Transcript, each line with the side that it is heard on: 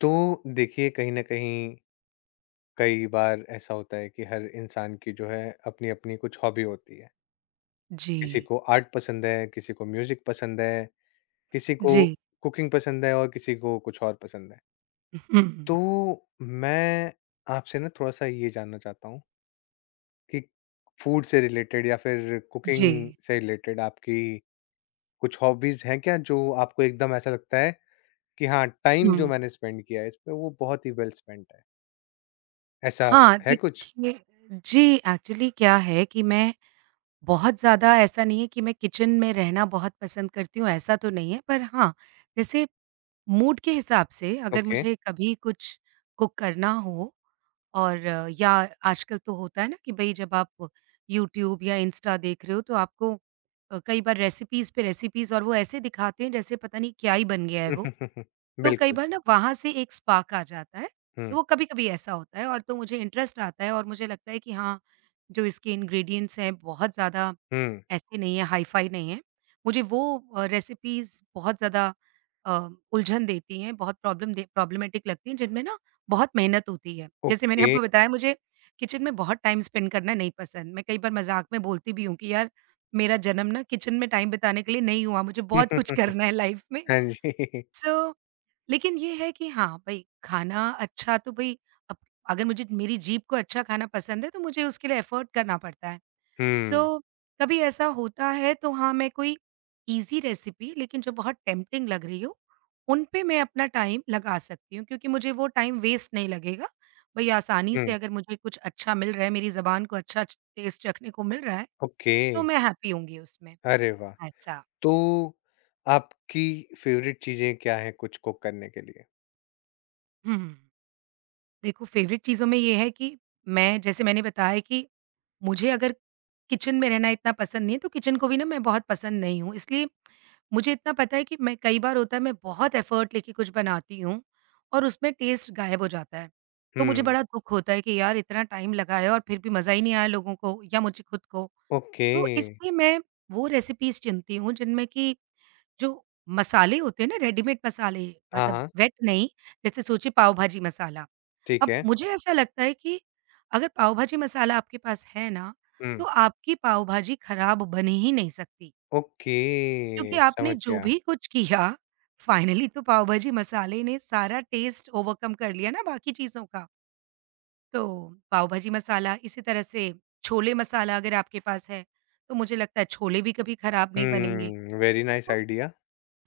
left: तो देखिए कहीं न कहीं कई बार ऐसा होता है कि हर इंसान की जो है अपनी-अपनी कुछ हॉबी होती है। किसी
right: जी।
left: को आर्ट पसंद है, किसी को म्यूज़िक पसंद है, किसी को
right: जी।
left: कुकिंग पसंद है और किसी को कुछ और पसंद है। तो
right: हम्म।
left: मैं आपसे ना थोड़ा-सा ये जानना चाहता हूँ कि फूड से रिलेटेड या फिर
right: जी।
left: कुकिंग से रिलेटेड आपकी कुछ हॉबीज़ हैं क्या जो आपको एकदम ऐसा लगता है कि हाँ, टाइम जो
right: हुँ।
left: मैंने स्पेंड किया है इस पे वो बहुत ही वेल स्पेंट है? ऐसा
right: हाँ,
left: है कुछ?
right: देखिए। जी, एक्चुअली क्या है कि मैं बहुत ज़्यादा ऐसा नहीं है कि मैं किचन में रहना बहुत पसंद करती हूँ, ऐसा तो नहीं है। पर हाँ, जैसे मूड के हिसाब से अगर
left: ओके।
right: मुझे कभी कुछ कुक करना हो या आजकल तो होता है ना कि भई जब आप यूट्यूब या इंस्टा देख रहे हो तो आपको कई बार रेसिपीज़ पे रेसिपीज़ और वो ऐसे दिखाते हैं जैसे पता नहीं क्या ही बन गया है वो। तो कई
left: बिल्कुल।
right: बार ना वहाँ से एक स्पार्क आ जाता है, तो
left: हुँ,
right: वो कभी-कभी ऐसा होता है और तो मुझे इंटरेस्ट आता है और मुझे लगता है कि हाँ, जो इसके इंग्रीडिएंट्स हैं बहुत ज़्यादा
left: हुँ,
right: ऐसे नहीं है, हाई-फाई नहीं है। मुझे वो रेसिपीज़ बहुत ज़्यादा उलझन देती हैं, बहुत प्रॉब्लमैटिक लगती हैं जिनमें ना बहुत मेहनत होती है। जैसे मैंने
left: ओके।
right: आपको बताया मुझे किचन में बहुत टाइम स्पेंड करना नहीं पसंद। मैं कई बार मज़ाक में बोलती भी हूँ कि यार मेरा जन्म ना किचन में टाइम बिताने के लिए नहीं हुआ, मुझे बहुत कुछ करना है लाइफ़ में।
left: हाँ जी।
right: सो लेकिन ये है कि हाँ, भई खाना अच्छा तो भई अब अगर मुझे मेरी जीभ को अच्छा खाना पसंद है तो मुझे उसके लिए एफ़र्ट करना पड़ता है।
left: हुँ,
right: सो कभी ऐसा होता है तो हाँ, मैं कोई ईज़ी रेसिपी लेकिन जो बहुत टेम्प्टिंग लग रही हो, उन पे मैं अपना टाइम लगा सकती हूँ क्योंकि मुझे वो टाइम वेस्ट नहीं लगेगा। भई आसानी से
left: हुँ,
right: अगर मुझे कुछ अच्छा मिल रहा है, मेरी ज़ुबान को अच्छा च टेस्ट चखने को मिल रहा है,
left: ओके।
right: तो मैं हैप्पी होंगी उसमें।
left: अरे वाह!
right: ऐसा।
left: तो आपकी फ़ेवरेट चीज़ें क्या हैं कुछ कुक करने के लिए?
right: हुँ। देखो फ़ेवरेट चीज़ों में ये है कि मैं जैसे मैंने बताया कि मुझे अगर किचन में रहना इतना पसंद नहीं है, तो किचन को भी ना मैं बहुत पसंद नहीं हूँ। इसलिए मुझे इतना पता है कि मैं कई बार होता है मैं बहुत एफ़र्ट लेके कुछ बनाती हूँ और उसमें टेस्ट गायब हो जाता है। तो मुझे
left: हुँ,
right: बड़ा दुःख होता है कि यार इतना टाइम लगा है और फिर भी मज़ा ही नहीं आया लोगों को या मुझे खुद को।
left: ओके।
right: तो इसलिए मैं वो रेसिपीज़ चुनती हूँ जिनमें कि जो मसाले होते हैं ना रेडीमेड मसाले
left: हाँ,
right: मतलब
left: हाँ,
right: वेट नहीं, जैसे सोचिए पाव भाजी मसाला।
left: ठीक
right: अब
left: है।
right: मुझे ऐसा लगता है कि अगर पाव भाजी मसाला आपके पास है ना, तो
left: हुँ,
right: आपकी पाव भाजी खराब बन ही नहीं सकती। क्योंकि
left: ओके,
right: आपने
left: समझ
right: जो
left: गया।
right: भी कुछ किया, फाइनली तो पाव भाजी मसाले ने सारा टेस्ट ओवरकम कर लिया ना बाकी चीज़ों का। तो पाव भाजी मसाला, इसी तरह से छोले मसाला अगर आपके पास है, तो मुझे लगता है छोले भी कभी खराब नहीं बनेंगे।
left: Hmm, very nice idea.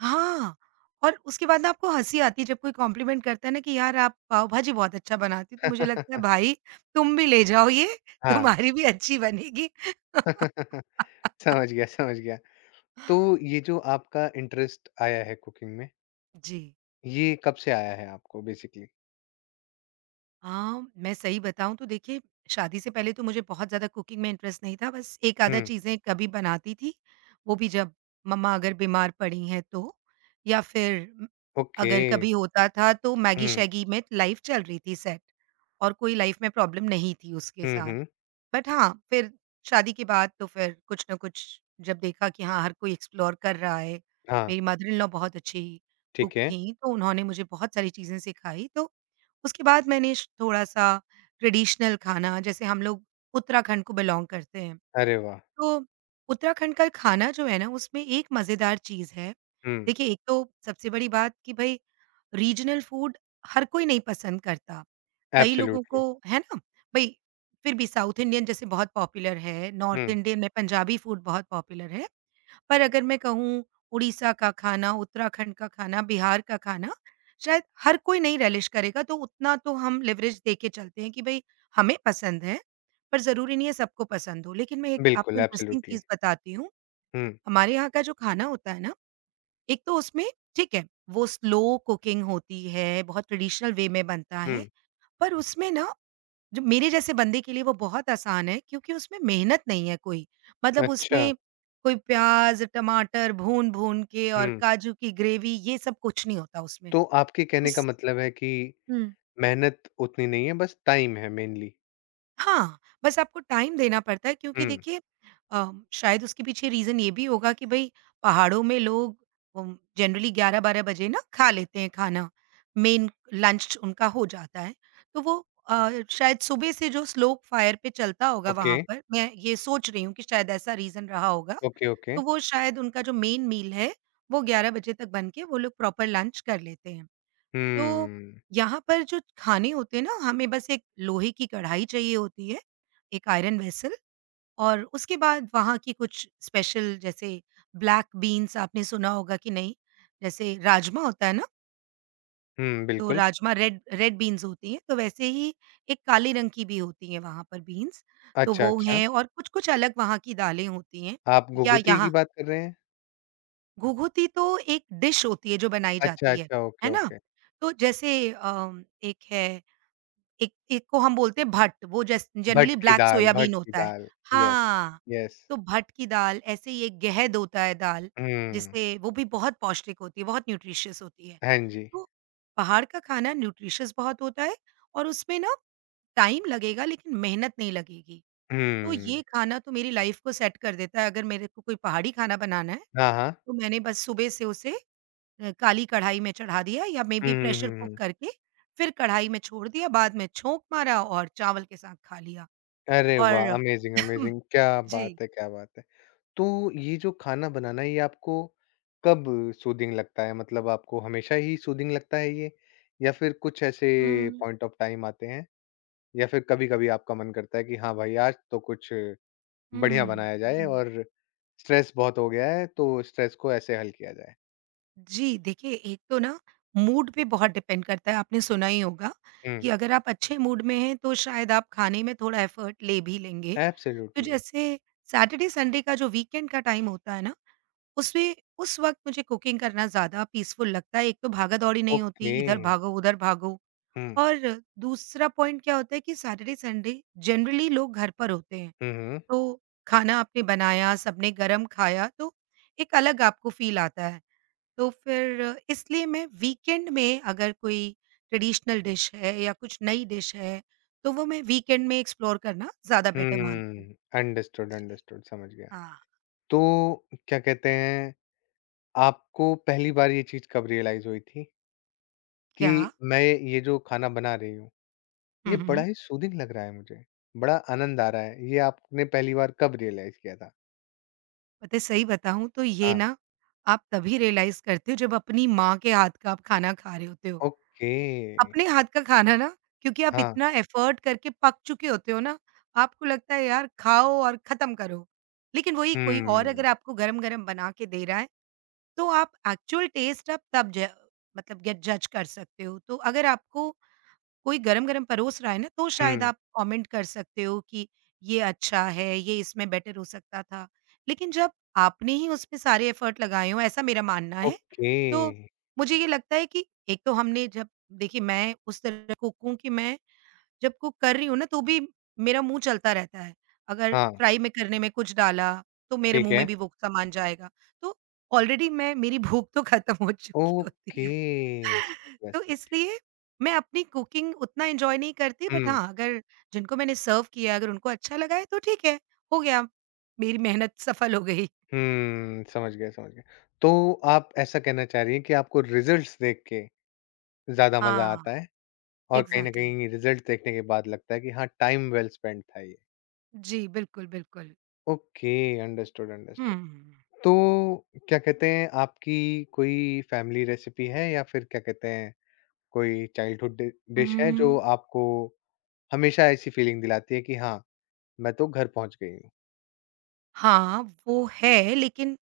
right: हाँ, और उसके बाद ना आपको हँसी आती है जब कोई कॉम्प्लीमेंट करता है ना कि यार आप पाव भाजी बहुत अच्छा बनाती हो, तो मुझे लगता है भाई तुम भी ले जाओ ये,
left: हाँ,
right: तुम्हारी भी अच्छी बनेगी।
left: समझ गया, समझ गया। तो ये जो आपका इंटरेस्ट आया है कुकिंग में,
right: जी।
left: ये कब से आया है आपको बेसिकली?
right: हाँ, मैं सही बताऊँ तो देखिए शादी से पहले तो मुझे बहुत ज़्यादा कुकिंग में इंटरेस्ट नहीं था, बस एक आधा
left: हुँ,
right: चीज़ें कभी बनाती थी, वो भी जब मम्मा अगर बीमार पड़ी हैं तो, या फिर म-
left: ओके।
right: अगर कभी होता था तो
left: हुँ,
right: मैगी-शैगी में लाइफ़ चल रही थी सेट और कोई लाइफ़ में प्रॉब्लम नहीं थी उसके
left: हुँ,
right: साथ।
left: हुँ।
right: बट हाँ, फिर शादी के बाद तो फिर कुछ न कुछ जब देखा कि हाँ, हर कोई एक्सप्लोर कर रहा है,
left: हाँ,
right: मेरी मदर इन लॉ बहुत अच्छी कुक
left: ठीक है।
right: थीं, तो उन्होंने मुझे बहुत सारी चीज़ें सिखाई। तो उसके बाद मैंने श थोड़ा-सा ट्रेडिशनल खाना जैसे हम लोग उत्तराखंड को बिलॉन्ग करते हैं,
left: अरे वाह!
right: तो उत्तराखंड का खाना जो है ना, उसमें एक मज़ेदार चीज़ है।
left: हुँ,
right: देखिए, एक तो सबसे बड़ी बात कि भई रीजनल फूड हर कोई नहीं पसंद करता। कई लोगों
left: एब्सोल्युटली।
right: को है ना? भई फिर भी साउथ इंडियन जैसे बहुत पॉपुलर है, नॉर्थ
left: हुँ,
right: इंडियन में पंजाबी फूड बहुत पॉपुलर है, पर अगर मैं कहूँ उड़ीसा का खाना, उत्तराखंड का खाना, बिहार का खाना, शायद हर कोई नहीं रेलिश करेगा, तो उतना तो हम लिवरेज दे के चलते हैं कि भई हमें पसंद है, पर ज़रूरी नहीं है सबको पसंद हो। लेकिन मैं एक
left: बिल्कुल
right: आपको इंटरेस्टिंग
left: एब्सोल्युटली।
right: चीज़ बताती हूँ,
left: हुँ,
right: हमारे यहाँ का जो खाना होता है ना, एक तो उसमें ठीक है, वो स्लो कुकिंग होती है, बहुत ट्रेडिशनल वे में बनता
left: हुँ,
right: है, पर उसमें ना जो मेरे जैसे बंदे के लिए वो बहुत आसान है क्योंकि उसमें मेहनत नहीं है कोई। मतलब
left: अच्छा।
right: उसमें कोई प्याज़, टमाटर भून-भून के और
left: हुँ,
right: काजू की ग्रेवी ये सब कुछ नहीं होता उसमें।
left: तो आपके कहने का
right: उस
left: मतलब है कि
right: हुँ।
left: मेहनत उतनी नहीं है, बस टाइम है मेनली।
right: हाँ, बस आपको टाइम देना पड़ता है क्योंकि
left: हुँ,
right: देखिए शायद उसके पीछे रीज़न ये भी होगा कि भई पहाड़ों में लोग जनरली 11-12 बजे ना खा लेते हैं खाना, मेन लंच उनका हो जाता है। तो वो शायद सुबह से जो स्लो फायर पे चलता होगा
left: ओके,
right: वहाँ पर, मैं ये सोच रही हूँ कि शायद ऐसा रीज़न रहा होगा।
left: Okay, okay.
right: तो वो शायद उनका जो मेन मील है, वो 11 बजे तक बन के वो लोग प्रॉपर लंच कर लेते हैं। तो
left: हुँ,
right: यहाँ पर जो खाने होते हैं ना, हमें बस एक लोहे की कढ़ाई चाहिए होती है, एक आयरन वेसल और उसके बाद वहाँ की कुछ स्पेशल जैसे ब्लैक बीन्स आपने सुना होगा कि नहीं? जैसे राजमा होता है ना,
left: हुँ,
right: तो
left: बिल्कुल।
right: राजमा रेड रेड बीन्स होती हैं, तो वैसे ही एक काले रंग की भी होती हैं वहाँ पर बीन्स, तो
left: अच्छा,
right: वो
left: अच्छा।
right: हैं और कुछ-कुछ अलग वहाँ की दालें होती हैं।
left: आप
right: या
left: घुघुती की
right: यहाँ
left: बात कर रहे हैं?
right: घुघुती तो एक डिश होती है जो बनाई
left: अच्छा,
right: जाती
left: अच्छा, ओके,
right: है ना?
left: ओके।
right: तो जैसे एक है एक एक को हम बोलते हैं भट्ट, वो जस
left: भट
right: जनरली
left: की
right: ब्लैक
left: दाल भट
right: सोयाबीन
left: की
right: होता है।
left: दाल। यस,
right: हाँ,
left: यस।
right: तो भट्ट की दाल, ऐसे ही एक गहद होता है दाल,
left: हुँ,
right: जिससे वो भी बहुत पौष्टिक होती है, बहुत न्यूट्रिशियस होती है।
left: हाँ जी।
right: तो बाहर का खाना न्यूट्रिशियस बहुत होता है और उसमें ना टाइम लगेगा लेकिन मेहनत नहीं लगेगी। तो ये
left: हुँ,
right: खाना तो मेरी लाइफ़ को सेट कर देता है, अगर मेरे को कोई पहाड़ी खाना बनाना है,
left: हाँ, हाँ।
right: तो मैंने बस सुबह से उसे काली कढ़ाई में चढ़ा दिया या मे
left: हुँ,
right: बी
left: हुँ,
right: प्रेशर
left: हुँ,
right: कुक
left: हुँ।
right: करके फिर कढ़ाई में छोड़ दिया, बाद में छोंक मारा और चावल के साथ खा लिया
left: अरे वाह!
right: और
left: अमेज़िंग, अमेज़िंग! क्या
right: जी।
left: बात है, क्या बात है। तो ये जो खाना बनाना है, ये आपको कब सूदिंग लगता है? मतलब आपको हमेशा ही सूदिंग लगता है ये या फिर कुछ ऐसे
right: हुँ,
left: पॉइंट ऑफ टाइम आते हैं या फिर कभी-कभी आपका मन करता है कि हाँ भाई, आज तो कुछ बढ़िया
right: हुँ,
left: बनाया जाए
right: हुँ।
left: और स्ट्रेस बहुत हो गया है, तो स्ट्रेस को ऐसे हल किया जाए?
right: जी, देखिए एक तो ना मूड पे बहुत डिपेंड करता है, आपने सुना ही होगा कि
left: हुँ,
right: अगर आप अच्छे मूड में हैं तो शायद आप खाने में थोड़ा एफर्ट ले भी लेंगे। तो
left: एब्सोल्युटली।
right: जैसे सैटरडे संडे का जो वीकेंड का टाइम होता है ना, उसमें उस वक़्त मुझे कुकिंग करना ज़्यादा पीसफुल लगता है। एक तो भागा-दौड़ी नहीं
left: ओके।
right: होती, इधर भागो, उधर भागो
left: हुँ,
right: और दूसरा पॉइंट क्या होता है कि सैटरडे संडे जनरली लोग घर पर होते हैं,
left: हुँ, हुँ।
right: तो खाना आपने बनाया, सबने गरम खाया, तो एक अलग आपको फ़ील आता है। तो फिर इसलिए मैं वीकेंड में अगर कोई ट्रेडिशनल डिश है या कुछ नई डिश है, तो वो मैं वीकेंड में एक्सप्लोर करना ज़्यादा बेटर मानती हूँ।
left: हुँ, अंडरस्टूड,
right: जी।
left: अंडरस्टूड समझ गया।
right: हाँ।
left: तो क्या कहते हैं आपको पहली बार ये चीज़ कब रियलाइज़ हुई थी कि
right: क्या
left: मैं ये जो खाना बना रही हूँ,
right: हुँ,
left: ये बड़ा
right: हुँ।
left: ही सूदिंग लग रहा है मुझे, बड़ा आनंद आ रहा है, ये आपने पहली बार कब रियलाइज़ किया था?
right: पता है सही बताऊँ तो ये
left: हाँ,
right: ना, आप तभी रियलाइज़ करते हो जब अपनी माँ के हाथ का आप खाना खा रहे होते हो।
left: ओके।
right: अपने हाथ का खाना ना क्योंकि आप
left: हाँ,
right: इतना एफर्ट करके पक चुके होते हो ना, आपको लगता है यार खाओ और ख़त्म करो। लेकिन वही कोई और
left: हुँ,
right: अगर आपको गरम-गरम बना के दे रहा है, तो आप एक्चुअल टेस्ट आप तब ज मतलब गेट जज कर सकते हो। तो अगर आपको कोई गरम-गरम परोस रहा है ना, तो शायद
left: हुँ,
right: आप कमेंट कर सकते हो कि ये अच्छा है, ये इसमें बेटर हो सकता था। लेकिन जब आपने ही उसमें सारे एफर्ट लगाए हों, ऐसा मेरा मानना है,
left: ओके।
right: तो मुझे ये लगता है कि एक तो हमने जब देखिए मैं उस तरह कुक हूँ कि मैं जब कुक कर रही हूँ ना, तो भी मेरा मुँह चलता रहता है। अगर
left: हाँ,
right: फ्राई में करने में कुछ डाला, तो मेरे
left: ठीक
right: मुँह में
left: है।
right: भी वो सामान जाएगा। तो ऑलरेडी मैं मेरी भूख तो खत्म हो चुकी होती
left: ओके,
right: है।
left: समझ गया,
right: तो
left: समझ गया।
right: इसलिए मैं अपनी कुकिंग उतना एन्जॉय नहीं करती बट
left: हुँ,
right: हाँ, अगर जिनको मैंने सर्व किया अगर उनको अच्छा लगा है तो ठीक है, हो गया, मेरी मेहनत सफल हो गई।
left: हुँ, समझ गया, समझ गया। तो आप ऐसा कहना चाह रही हैं कि आपको रिज़ल्ट्स देख के ज़्यादा मज़ा
right: हाँ,
left: आता है? और कहीं न
right: एग्ज़ैक्टली।
left: कहीं रिज़ल्ट्स देखने के बाद लगता है कि हाँ, टाइम वेल स्पेंट था ये।
right: जी, बिल्कुल, बिल्कुल।
left: Okay, understood, understood.
right: हुँ।
left: तो क्या कहते हैं आपकी कोई फैमिली रेसिपी है या फिर क्या कहते हैं कोई चाइल्डहुड डि डिश है जो
right: उम,
left: आपको हमेशा ऐसी फीलिंग दिलाती है कि हाँ, मैं तो घर पहुँच गई हूँ?
right: हाँ, वो है लेकिन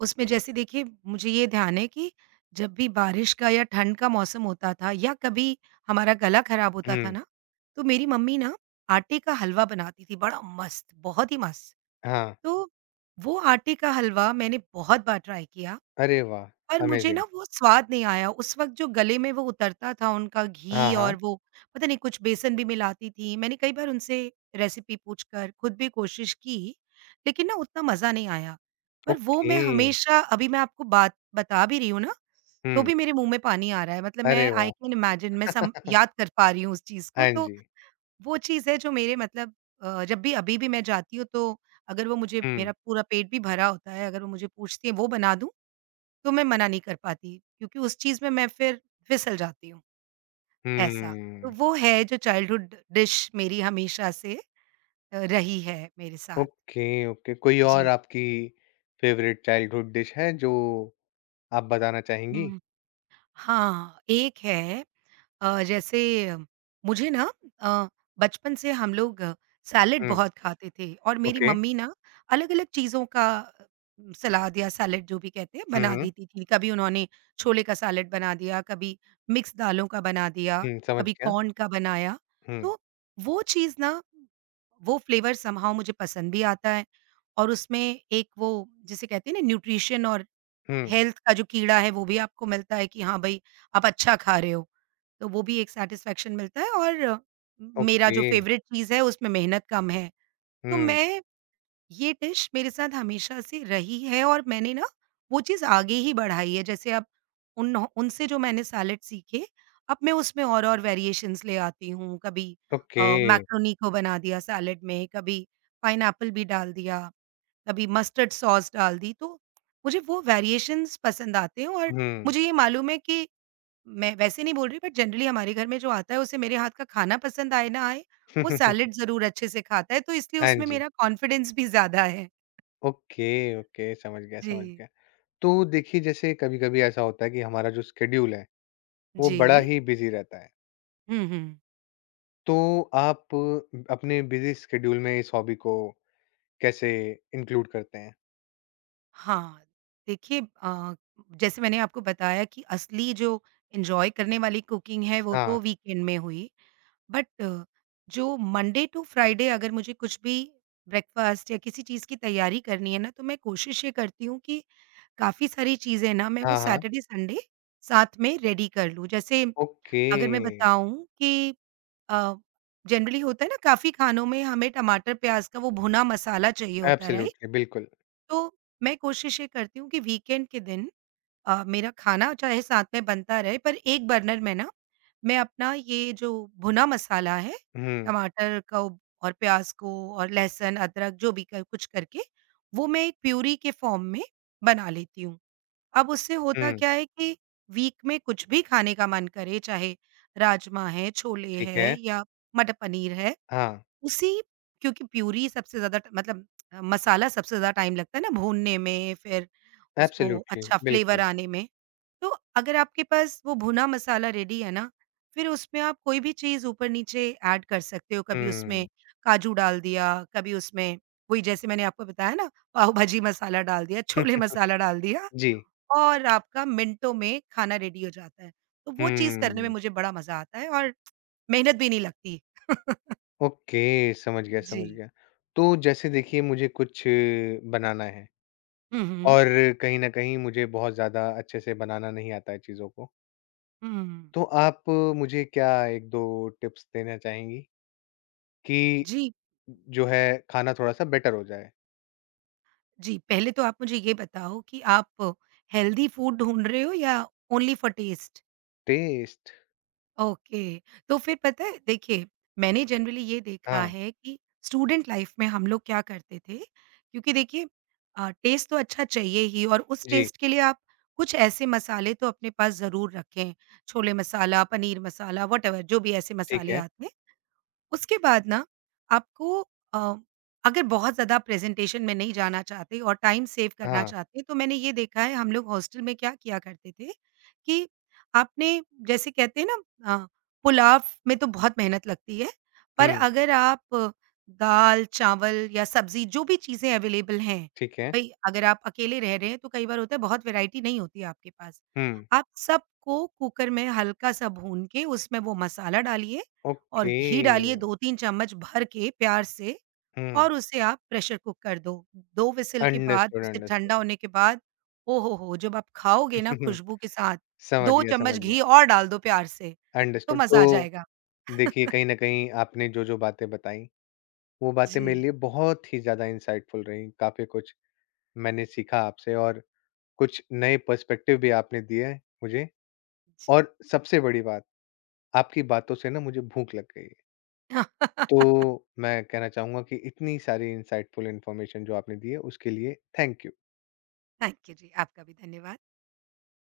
right: उसमें जैसे देखिए मुझे ये ध्यान है कि जब भी बारिश का या ठंड का मौसम होता था या कभी हमारा गला ख़राब होता था
left: हुँ,
right: ना, तो मेरी मम्मी ना आटे का हलवा बनाती थी बड़ा मस्त, बहुत ही मस्त।
left: हाँ।
right: तो वो आटे का हलवा मैंने बहुत बार ट्राई किया,
left: अरे वाह!
right: पर मुझे ना
left: अमेज़िंग।
right: वो स्वाद नहीं आया। उस वक़्त जो गले में वो उतरता था उनका
left: हाँ,
right: घी
left: हाँ।
right: और वो पता नहीं कुछ बेसन भी मिलाती थी। मैंने कई बार उनसे रेसिपी पूछकर खुद भी कोशिश की, लेकिन ना उतना मज़ा नहीं आया। पर वो
left: ओके।
right: मैं हमेशा अभी मैं आपको बात बता भी रही हूँ ना, तो
left: हुँ,
right: भी मेरे मुँह में पानी आ रहा है। मतलब मैं
left: अरे
right: आई
left: वाह!
right: कैन इमेजिन मैं सम याद कर पा रही हूँ उस चीज़ को,
left: हाँ
right: तो
left: जी।
right: वो चीज़ है जो मेरे जब भी अभी भी मैं जाती हूँ तो अगर वो मुझे
left: हुँ,
right: मेरा पूरा पेट भी भरा होता है, अगर वो मुझे पूछती है वो बना दूँ, तो मैं मना नहीं कर पाती क्योंकि उस चीज़ में मैं फिर फिसल जाती हूँ, ऐसा। तो
left: हुँ।
right: वो है जो चाइल्डहुड डिश मेरी हमेशा से रही है मेरे साथ।
left: Okay, okay. कोई और
right: जी।
left: आपकी फ़ेवरेट चाइल्डहुड डिश है जो आप बताना चाहेंगी?
right: हुँ। हाँ, एक है जैसे मुझे अ, बचपन से हम लोग सैलेड
left: हुँ,
right: बहुत खाते थे और मेरी
left: ओके।
right: मम्मी ना अलग-अलग चीज़ों का सलाद या सैलेड जो भी कहते हैं
left: हुँ,
right: बना
left: हुँ।
right: देती थी। कभी उन्होंने छोले का सैलेड बना दिया, कभी मिक्स दालों का बना दिया,
left: हुँ, समझ
right: कभी
left: गया।
right: कॉर्न का बनाया।
left: हुँ,
right: तो वो चीज़ ना वो फ्लेवर समहाउ मुझे पसंद भी आता है और उसमें एक वो जिसे कहते हैं ना न्यूट्रिशन और
left: हुँ,
right: हेल्थ का जो कीड़ा है वो भी आपको मिलता है कि हाँ भाई आप अच्छा खा रहे हो, तो वो भी एक सैटिस्फैक्शन मिलता है और मेरा
left: ओके।
right: जो फेवरेट चीज़ है उसमें मेहनत कम है। तो
left: हुँ,
right: मैं ये डिश मेरे साथ हमेशा से रही है और मैंने ना वो चीज़ आगे ही बढ़ाई है जैसे अब उन उनसे जो मैंने सैलेड सीखे, अब मैं उसमें और-और वेरिएशंस ले आती हूँ। कभी
left: ओके।
right: मैक्रोनी को बना दिया सैलेड में, कभी पाइनएप्पल भी डाल दिया। कभी मस्टर्ड सॉस डाल दी, तो मुझे वो वेरिएशंस पसंद आते हैं और
left: हुँ।
right: मुझे ये मालूम है कि मैं वैसे नहीं बोल रही बट जनरली हमारे घर में जो आता है उसे मेरे हाथ का खाना पसंद आए ना आए, वो सैलेड ज़रूर अच्छे से खाता है, तो इसलिए
left: हाँ
right: उसमें
left: जी।
right: मेरा कॉन्फिडेंस भी ज़्यादा है।
left: ओके, ओके, समझ गया,
right: जी।
left: समझ गया। तो देखिए, जैसे कभी-कभी ऐसा होता है कि हमारा जो शेड्यूल है, वो
right: जी।
left: बड़ा ही बिज़ी रहता है।
right: हुँ, हुँ।
left: तो आप अपने बिज़ी शेड्यूल में इस हॉबी को कैसे इंक्लूड करते हैं?
right: हाँ, देखिए जैसे मैंने आपको बताया कि असली जो एन्जॉय करने वाली कुकिंग है वो
left: हाँ।
right: तो वीकेंड में हुई। बट जो मंडे टू फ्राइडे अगर मुझे कुछ भी ब्रेकफास्ट या किसी चीज़ की तैयारी करनी है ना, तो मैं कोशिश ये करती हूँ कि काफ़ी सारी चीज़ें ना मैं वो
left: हाँ, हाँ।
right: सैटरडे संडे साथ में रेडी कर लूँ। जैसे
left: ओके।
right: अगर मैं बताऊँ कि अ, जनरली होता है ना काफ़ी खानों में हमें टमाटर प्याज़ का वो भुना मसाला चाहिए होता है, राइट?
left: एब्सोल्युटली, बिल्कुल।
right: तो मैं कोशिश ये करती हूँ कि वीकेंड के दिन मेरा खाना चाहे साथ में बनता रहे पर एक बर्नर में ना मैं अपना ये जो भुना मसाला है
left: हुँ,
right: टमाटर का और प्याज को और लहसुन अदरक जो भी कर, कुछ करके वो मैं एक प्यूरी के फॉर्म में बना लेती हूँ। अब उससे होता
left: हुँ,
right: क्या है कि वीक में कुछ भी खाने का मन करे चाहे राजमा है, छोले
left: ठीक
right: है
left: है।
right: या मटर पनीर है
left: हाँ,
right: उसी क्योंकि प्यूरी सबसे ज़्यादा मसाला सबसे ज़्यादा टाइम लगता है ना भूनने में, फिर उसको
left: एब्सोल्युटली,
right: अच्छा फ्लेवर
left: बिल्कुल।
right: आने में। तो अगर आपके पास वो भुना मसाला रेडी है ना, फिर उसमें आप कोई भी चीज़ ऊपर-नीचे ऐड कर सकते हो। कभी
left: हुँ।
right: उसमें काजू डाल दिया, कभी उसमें वही जैसे मैंने आपको बताया ना पाव भाजी मसाला डाल दिया, छोले मसाला डाल दिया
left: जी।
right: और आपका मिनटों में खाना रेडी हो जाता है। तो वो चीज़ करने में
left: हुँ,
right: मुझे बड़ा मज़ा आता है और मेहनत भी नहीं लगती।
left: ओके, समझ गया,
right: जी।
left: समझ गया। तो जैसे देखिए मुझे कुछ बनाना है
right: हुँ, हुँ।
left: और कहीं न कहीं मुझे बहुत ज़्यादा अच्छे से बनाना नहीं आता है चीज़ों को।
right: हुँ।
left: तो आप मुझे क्या 1-2 टिप्स देना चाहेंगी कि
right: जी,
left: जो है खाना थोड़ा-सा बेटर हो जाए?
right: जी। पहले तो आप मुझे ये बताओ कि आप हेल्दी फूड ढूँढ रहे हो या only for test?
left: Test
right: okay. तो फिर पता है देखिए, मैंने जनरली ये देखा
left: हाँ,
right: है कि स्टूडेंट लाइफ़ में हम लोग क्या करते थे क्योंकि देखिए टेस्ट तो अच्छा चाहिए ही और उस
left: जी,
right: टेस्ट के लिए आप कुछ ऐसे मसाले तो अपने पास ज़रूर रखें। छोले मसाला, पनीर मसाला, वॉटेवर जो भी ऐसे
left: ठीक
right: मसाले
left: है।
right: आते हैं। उसके बाद ना आपको अ, अगर बहुत ज़्यादा प्रेज़ेंटेशन में नहीं जाना चाहते और टाइम सेव करना
left: हाँ,
right: चाहते हैं, तो मैंने ये देखा है हम लोग हॉस्टल में क्या किया करते थे कि आपने जैसे कहते हैं ना पुलाव में तो बहुत मेहनत लगती है, पर
left: हुँ,
right: अगर आप दाल, चावल या सब्ज़ी जो भी चीज़ें अवेलेबल हैं,
left: ठीक है।
right: भई अगर आप अकेले रह रहे हैं तो कई बार होता है बहुत वैराइटी नहीं होती है आपके पास।
left: हुँ।
right: आप सबको कुकर में हल्का-सा भून के उसमें वो मसाला डालिए और
left: ओके।
right: घी डालिए 2-3 चम्मच भर के प्यार से
left: हुँ।
right: और उसे आप प्रेशर कुक कर दो। 2 व्हिसल के बाद
left: अंडरस्टूड,
right: उसे
left: अंडरस्टूड।
right: ठंडा होने के बाद, ओ हो हो! जब आप खाओगे ना खुशबू
left: समझ
right: के साथ, 2
left: गया,
right: चम्मच
left: समझ गया।
right: घी और डाल दो प्यार से, तो
left: अंडरस्टूड।
right: मज़ा आ
left: तो
right: जाएगा।
left: देखिए, कहीं न कहीं आपने जो-जो बातें बताई, वो बातें मेरे
right: जी,
left: लिए बहुत ही ज़्यादा इंसाइटफुल रहीं। काफ़ी कुछ मैंने सीखा आपसे और कुछ नए पर्सपेक्टिव भी आपने दिए हैं मुझे।
right: जी।
left: और सबसे बड़ी बात, आपकी बातों से ना मुझे भूख लग गई है। तो मैं कहना चाहूँगा कि इतनी सारी इंसाइटफुल इन्फॉर्मेशन जो आपने दी है, उसके लिए थैंक यू।
right: थैंक यू जी, आपका भी धन्यवाद।